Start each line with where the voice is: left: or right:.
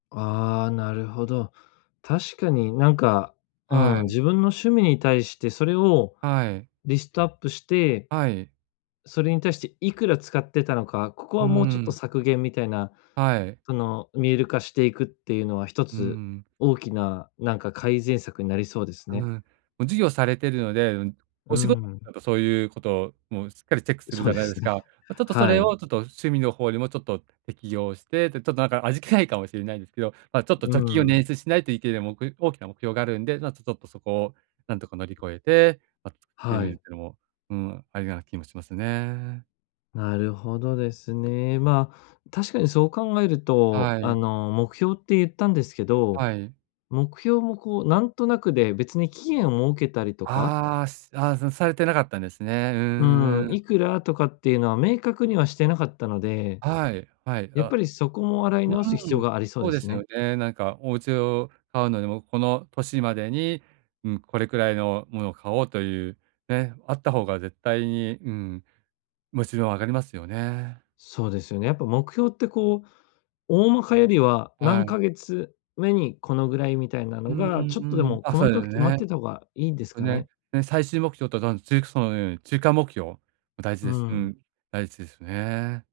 left: ああ、なるほど。確かになんか、う
right: は
left: ん、
right: い。
left: 自分の趣味に対してそれを
right: はい。
left: リストアップして、
right: はい。
left: それに対していくら使ってたのかここ
right: うー
left: はもうちょっと
right: ん。
left: 削減みたいな、
right: はい。
left: その、見える化していくっていうのは、一
right: うー
left: つ
right: ん。
left: 大きな、なんか改善策になりそうです
right: う
left: ね。
right: ん、も、事業されてるので、うん、
left: うー
right: お仕事
left: ん。
right: だとそういうこともしっかりチェックする
left: そ
right: じ
left: う
right: ゃ
left: で
right: ないで
left: す
right: す
left: ね。
right: か、ちょちょっとそ
left: は
right: れ
left: い。
right: を、ちょっと趣味の方にもちょっと適用して、で、ちょっとなんか味気ないかもしれないんですけど、まあ、ちょっと
left: う
right: 貯金を
left: ん、うん。
right: 捻出しないといけない、もく大きな目標があるんで、な、ちょちょっとそこをなんとか乗り越えて、ま、作ってみ
left: は
right: るってい
left: い。
right: うのも、うーん、ありな気もしますね。
left: なるほどですね。まあ、確かにそう考えると、
right: は
left: あ
right: い。
left: の、目標ってゆったんですけど、
right: はい。
left: 目標もこうなんとなくで別に期限を設けたりとか
right: ああ、すあ、そ、されてなかったんですね、うん、
left: う
right: う
left: ん、
right: ー
left: い
right: ん。
left: くらとかっていうのは明確にはしてなかったので、
right: はい。はい、
left: やっ
right: あ、
left: ぱりそこも洗い
right: う
left: 直す必
right: ー
left: 要
right: ん、
left: がありそう
right: そ
left: で
right: うで
left: す
right: すよ
left: ね。
right: ね、なんかおうちを買うのでも、この年までに、ん、これくらいのもの買おうという、ね、あった方が絶対に、うーん、モチベも上がりますよね。
left: そうですよね。やっぱ目標ってこう、大まかよりは
right: は
left: 何
right: い。
left: ヶ月目にこのぐらいみたいな
right: う
left: の
right: んう
left: が、ちょっとで
right: んうん、
left: も
right: あ、
left: 細
right: そうで
left: かく
right: す
left: 決まっ
right: ね。
left: てた方がいいんです
right: お
left: か
right: ね
left: ね？
right: ね、最終目標と、その、ちゅうくそうのように、中間目標大事
left: うー
right: です。う
left: ん。
right: ん、大事ですね。